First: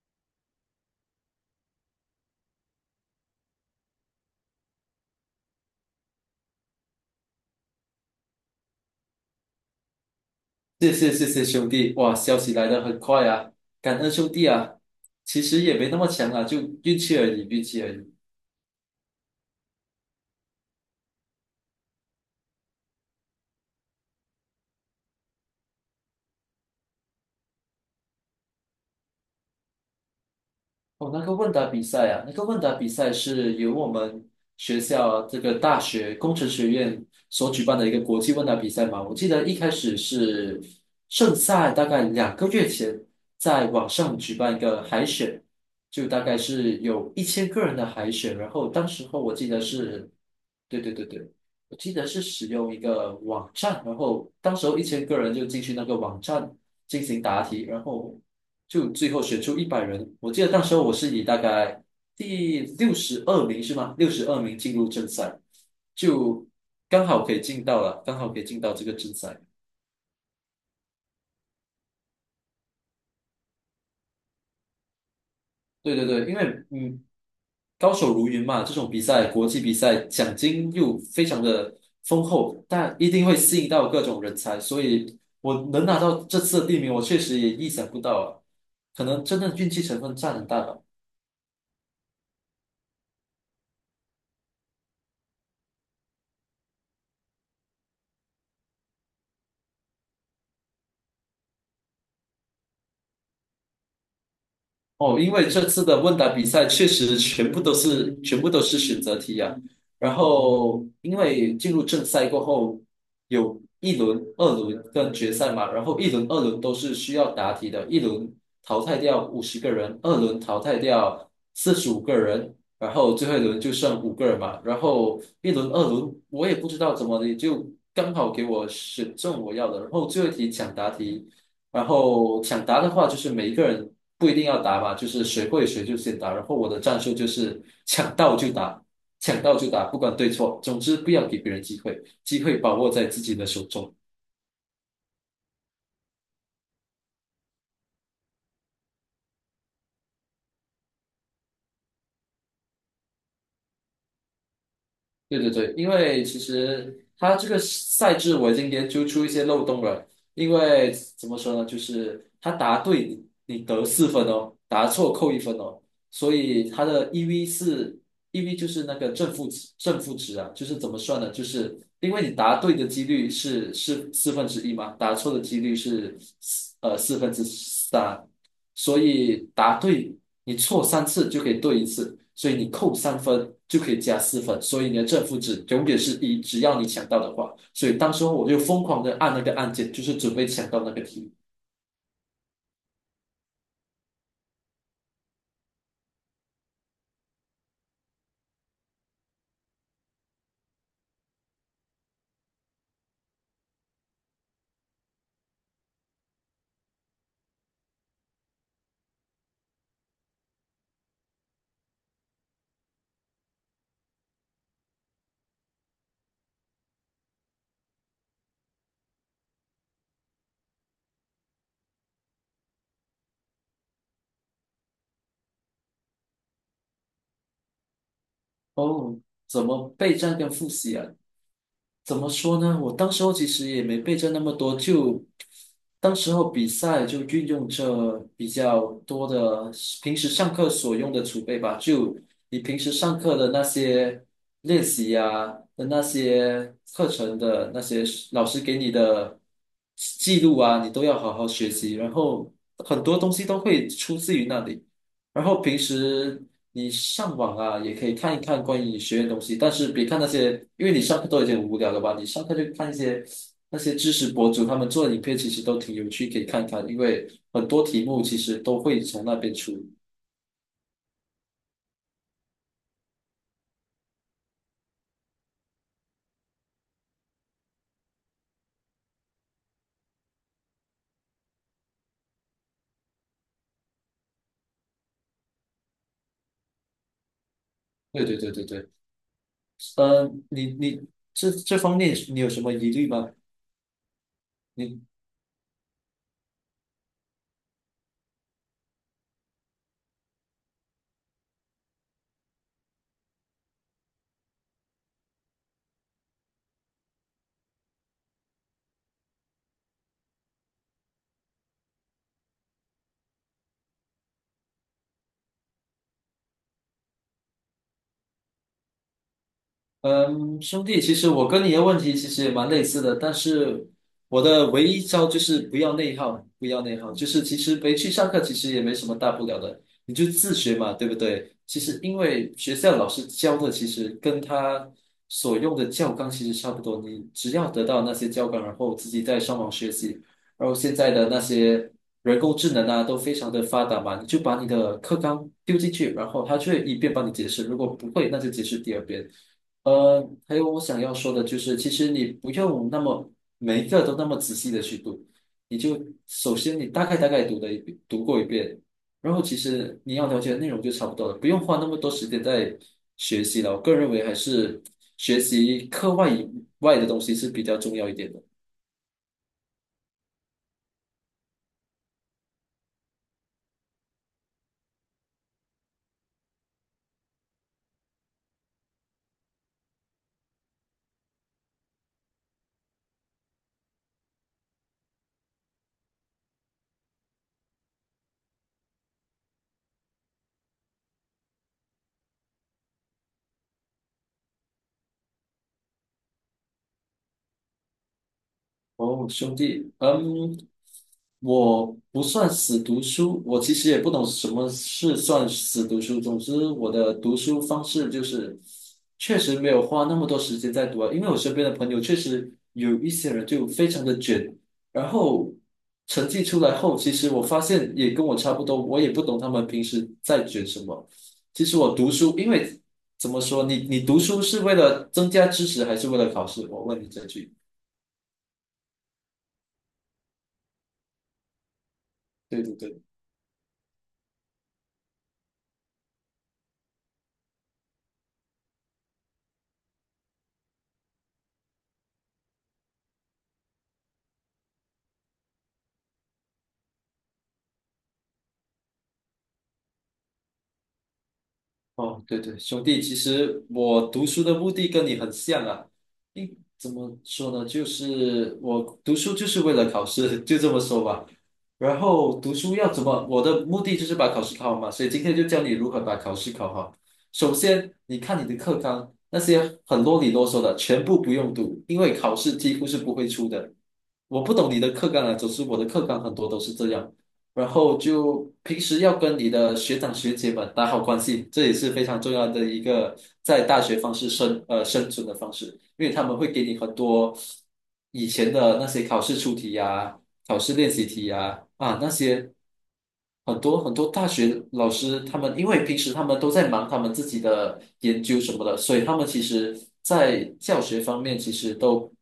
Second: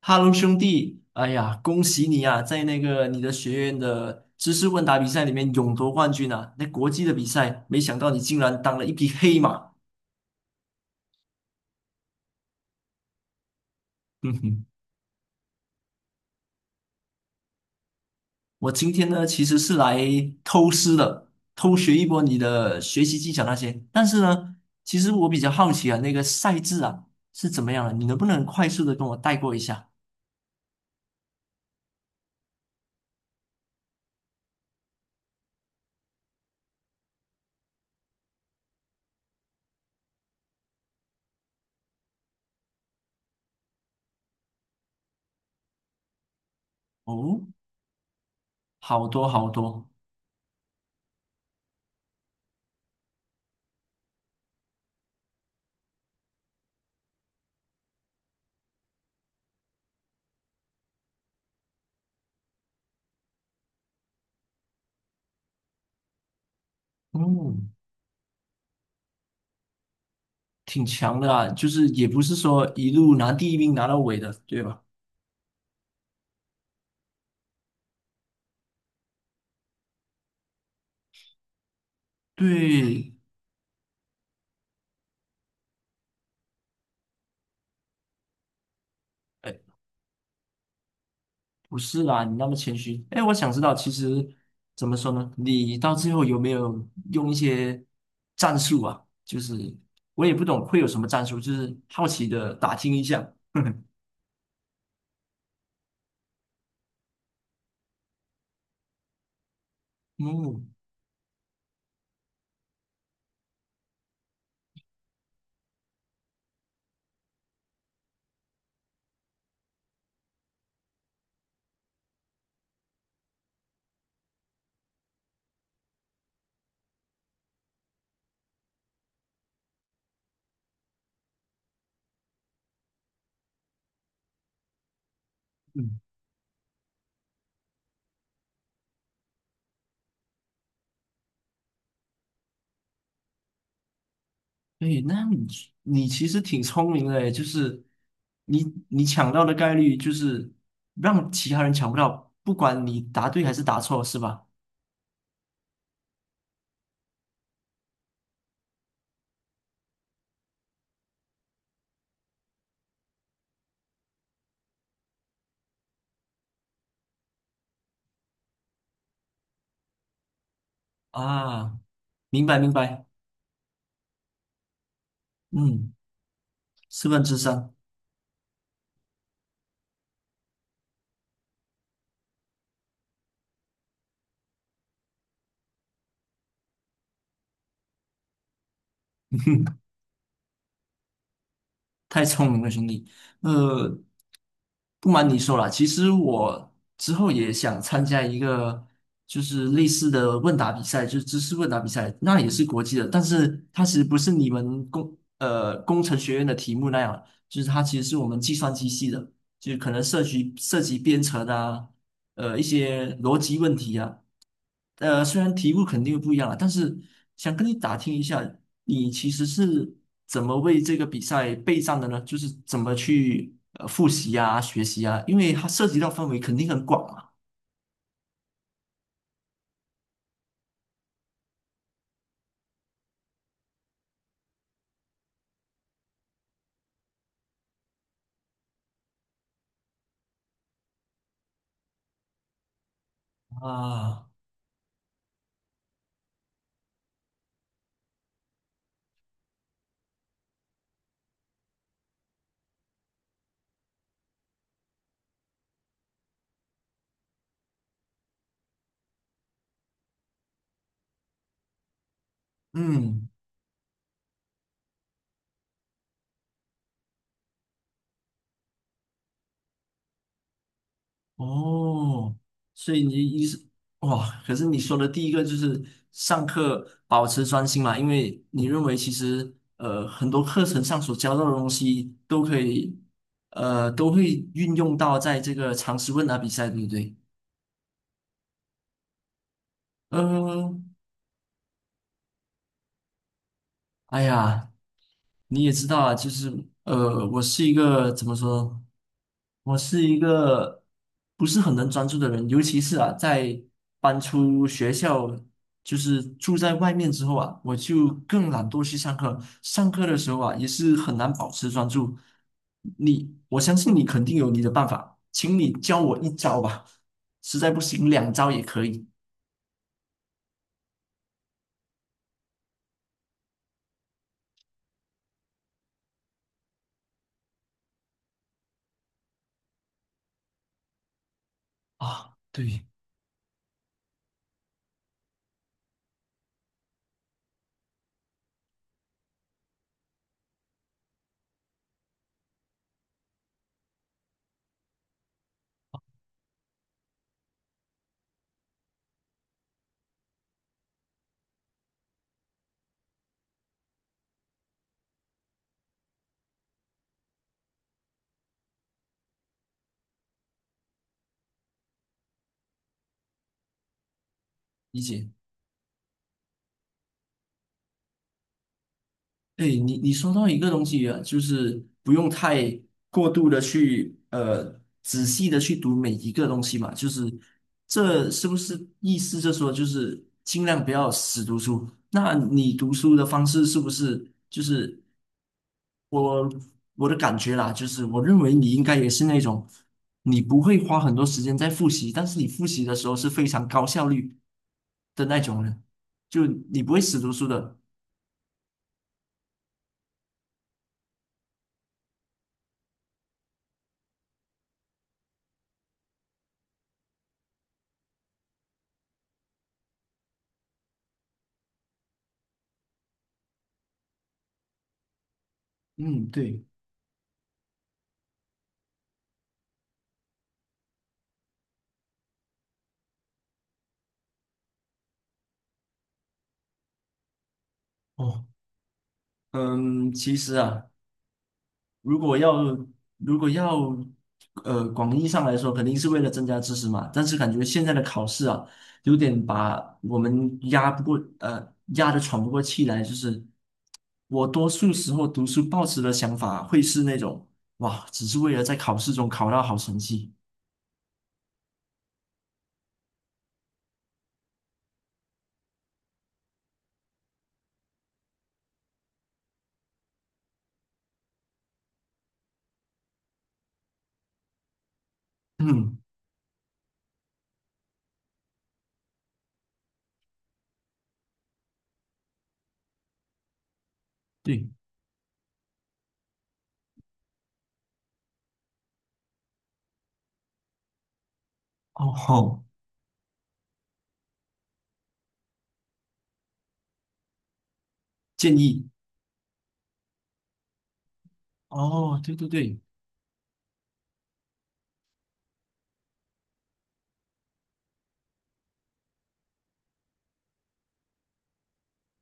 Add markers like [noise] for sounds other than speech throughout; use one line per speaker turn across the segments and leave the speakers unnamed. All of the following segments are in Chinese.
哈喽，兄弟！哎呀，恭喜你啊，在那个你的学院的知识问答比赛里面勇夺冠军啊！那国际的比赛，没想到你竟然当了一匹黑马。
谢谢谢谢兄弟，哇，消息来的很快啊，感恩兄
哼
弟
哼，
啊，其实也没那么强啊，就运气而已，运气而已。
我今天呢其实是来偷师的，偷学一波你的学习技巧那些。但是呢，其实我比较好奇啊，那个赛制啊是怎么样的？你能不能快速的跟我带过一下？
哦，那个问答比赛啊，那个问答比赛是由我们学校这个大学工程学院所举办的一个国际问答比赛嘛。我记得一开始是盛赛，大概2个月前在网上举办一个海选，就大概是有一
哦，
千个人的海选。然后当
好
时候
多
我记
好
得
多。
是。对对对对，我记得是使用一个网站，然后当时候一千个人就进去那个网站进行答题，就最后选出100人。我记得那时候我是以大概第62名是吗？六十二名进入正赛，就
嗯，
刚好可以进到这个正赛。
挺强的啊，就是也不是说一路拿第一名拿到尾的，对吧？
对对对，因为嗯，高手如云嘛，这种比赛，国际比赛奖金又非常的丰厚，但一
对。
定会吸引到各种人才，所以我能拿到这次的第一名，我确实也意想不到啊，可能真的
哎，
运气成分占很大吧。
不是啦，你那么谦虚。哎，我想知道，其实怎么说呢？你到最后有没有用一些战术啊？就是我也不懂会有什么战术，就是好奇的打听一下。[laughs]
哦，因为这次的问答比赛确实全部都是选择题啊。然
嗯
后，因为进入正赛过后，有一轮、二轮跟决赛嘛，然后一轮、二轮都是需要答题的，一轮淘汰掉50个人，二轮淘汰掉45个人，然后最后一轮就剩五个人嘛。然后一轮、二轮我也不知道怎么的，就刚好给我选中我要的。然后最后一题抢答题。然后抢答的话，就是每一个人不一定要答嘛，就是谁会谁就
嗯，
先答。然后我的战术就是 [laughs] 抢到就答，抢到就答，不管对错，总之不要给别人机会，机会把握在自己的手中。
对，那你其实挺聪明的诶，就是你你抢到的概率就是让其他人抢不到，不管你答对还是答错，是吧？
对对对，因为其实他这个赛制我已经研究出一些漏洞了。因为怎么说呢，就是他答对你得四分哦，答错扣1分哦，所以他的 EV 是 EV 就是那个正负值啊，就是怎么算呢？就是
啊，
因为你
明白
答
明
对的几
白，
率是四分之一嘛，答错的几率
嗯，
是
四
四
分
分
之
之
三。
三，所以答对你错3次就可以对一次，所以你扣3分就可以加四分，所以你的正负值永远是一，只要你抢到的话。所以当时候我就疯狂的按那个按键，就是准备抢到那个题。
太聪明了，兄弟。呃，不瞒你说啦，其实我之后也想参加一个就是类似的问答比赛，就是知识问答比赛，那也是国际的，但是它其实不是你们工程学院的题目那样，就是它其实是我们计算机系的，就是可能涉及编程啊，一些逻辑问题啊。虽然题目肯定不一样了，但是想跟你打听一下，你其实是怎么为这个比赛备战的呢？就是怎么去复习呀、学习呀？因为它涉及到范围肯定很广嘛。
哦，怎么备战跟复习啊？怎么说呢？我当时候其实也没备着那么多，就当时候比赛就运用这比较多的平时上课所用的储备吧，就你平时上课的那些
啊，
练习呀、的那些课程的那些老师给你的记录啊，你都要好好学习，然后很多东西都会出自于那里。然后平时你上网啊，也可以看一看关于学院的东西，但是别看那些，因为你上课都已经很无聊了吧？你上课就看一些
嗯。
那些知识博主他们做的影片，其实都挺有趣，可以看看，因为很多题目其实都会从那边出。
哦，所以你一是哇，可是你说的第一个就是上课保持专心嘛，因为你认为其实很多课程上所教到的东西都可以都会运用到在这个常识问答比赛，对不对？
对对对对对，你
嗯、
你这方面你有什么疑虑吗？
哎呀，
你？
你也知道啊，就是我是一个怎么说？我是一个不是很能专注的人，尤其是啊，在搬出学校，就是住在外面之后啊，我就更懒惰去上课。上课的时候啊，也是很难保持专注。你，我相信你肯定有你的办法，请你教我一招吧，实在不行两招也可以
嗯，兄弟，其实我跟你的问题其实也蛮类似的，但是我的唯一招就是不要内耗，不要内耗，就是其实没去上课，其实也没什么大不了的，你就自学嘛，对不对？其实因
啊。
为学
对，
校老师教的，其实跟他所用的教纲其实差不多，你只要得到那些教纲，然后自己再上网学习，然后现在的那些人工智能啊，都非常的发达嘛，你就把你的课纲丢进去，然后它就会一遍帮你解释，如果不会，那就解释第二遍。呃，还有我想要说的就是，其实你不用那么每一个都那么仔细的去读，你就首先你大概读过一遍，然后其实你要了解的内容就差不多了，不用花那么多时间在学习了。我个人认为还是
理解。
学习课外以外的东西是比较重要一点的。
哎，你说到一个东西啊，就是不用太过度的去仔细的去读每一个东西嘛，就是这是不是意思就说，就是尽量不要死读书？那你读书的方式是不是就是我我的感觉啦，就是我认为你应该也是那种你不会花很多时间在复习，但是你复习的时候是非常高效率的那种人，就你不会死读书的。
哦，兄弟，嗯，我不算死读书，我其实也不懂什么是算死读书。总之，我的读书方式就是确实没有花那么多时间在读啊，因为我身边的朋友确实有一些人就非常的卷，然后成
嗯，
绩出
对。
来后，其实我发现也跟我差不多，我也不懂他们平时在卷什么。其实我读书，因为怎么说，你读书是为了增加知识，还是为了考试？我问你这句。
哦。嗯，其实啊，如果要
对对对。
如果要广义上来说，肯定是为了增加知识嘛。但是感觉现在的考试啊，有点把我们压得喘不过气来。就是我多数时候读书抱持的想法会是那种哇，只是为了在考试中考到好成绩。
哦，对对，兄弟，其实我读书的目的跟你很像啊。怎么说呢？就是我读书就是为了考试，[laughs] 就这么说吧。然后读书要怎么？我的目的就是把考试考好嘛，所以今天就教你如
嗯，
何把考试考好。首先，你看你的课纲，那些很啰里啰嗦的，全部不用读，因为考试几乎是不会出的。我不
对，
懂你的课纲啊，总之我的课纲很多都是这样。然后就平时要跟你的学长学姐们打好关系，这也是非
哦
常重要
好，
的一个在大学方式生呃生存的方式，因为他们会给你很多以前
建
的那
议
些考试出题呀、考试练习题啊那
哦，对对
些
对
很多很多大学老师他们，因为平时他们都在忙他们自己的研究什么的，所以他们其实在教学方面其实都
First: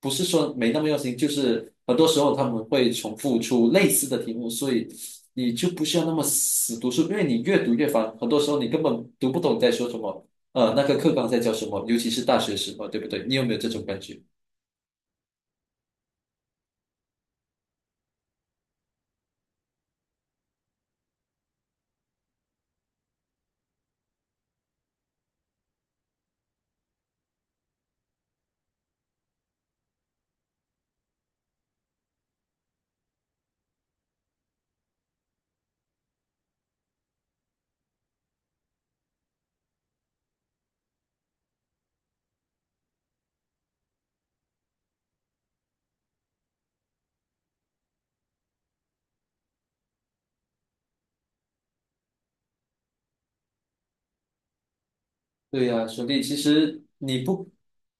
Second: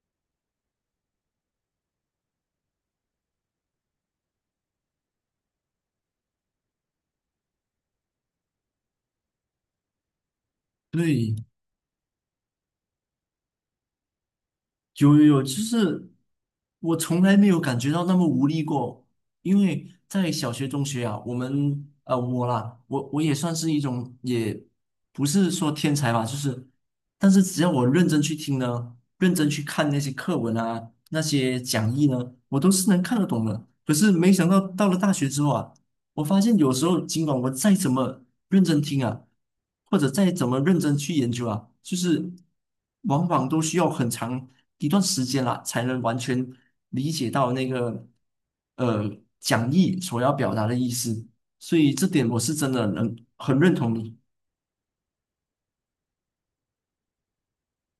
不是说没那么用心，就是很多时候他们会重复出类似的题目，所以你就不需要那么死读书，因为你越读越烦，很多时候你根本读不懂在说什么，那个课纲
对，
在教什么，尤其是大学时候，对不对？你有没有这种感觉？
有有有，就是我从来没有感觉到那么无力过，因为在小学、中学啊，我啦，我也算是一种，也不是说天才吧，就是，但是只要我认真去听呢，认真去看那些课文啊，那些讲义呢，我都是能看得懂的。可是没想到到了大学之后啊。我发现有时候，尽管我再怎么认真听啊，或者再怎么认真去研究啊，就是往往都需要很长一段时间啦，才能完全理解到那个呃讲义所要表达的意思。所以这点我是真的能很认同你。
对呀，兄弟，其实你不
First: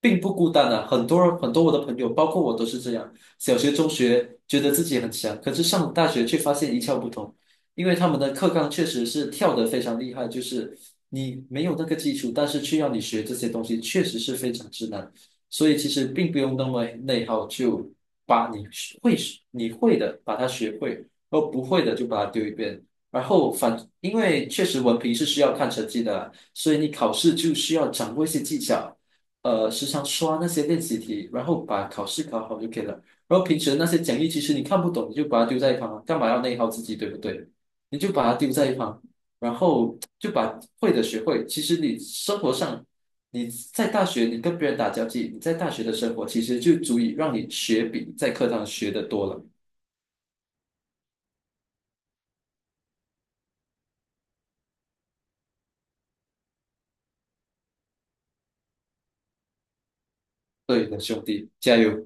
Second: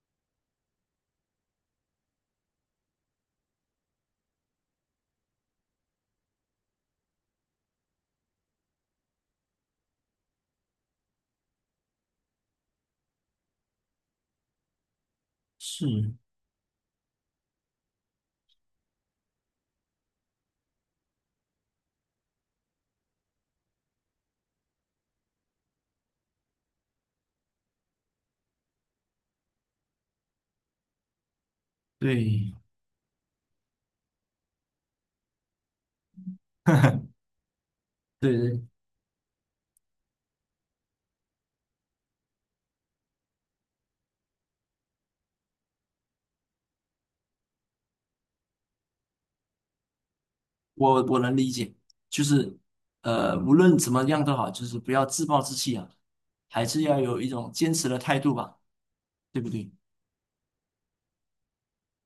并不孤单啊，很多很多我的朋友，包括我都是这样。小学、中学觉得自己很强，可是上了大学却发现一窍不通，因为他们的课纲确实是跳得非常厉害，就是你没有那个基础，但是却要你学这些东西，确实是非常之难。所以其实
是，
并不用那么内耗，就把会你会的把它学会，而不会的就把它丢一边。然后因为确实文凭是需要看成绩的，所以你考试就需要掌握一些技巧，时常刷那些练习题，然后把考试考
对，
好就可以了。然后平时那些讲义，其实你看不懂，你就把它丢在一旁，干嘛要内耗自己，对
[laughs]
不对？你就把
对
它丢
对，
在一旁，然后就把会的学会。其实你生活上，你在大学你跟别人打交际，你在大学的生活其实就足以让你学比在课堂学的多了。
我能理解，就是无论怎么样都好，就是不要自暴自弃啊，还是要有一种坚持的态度吧，对不对？
对的，兄弟，加油！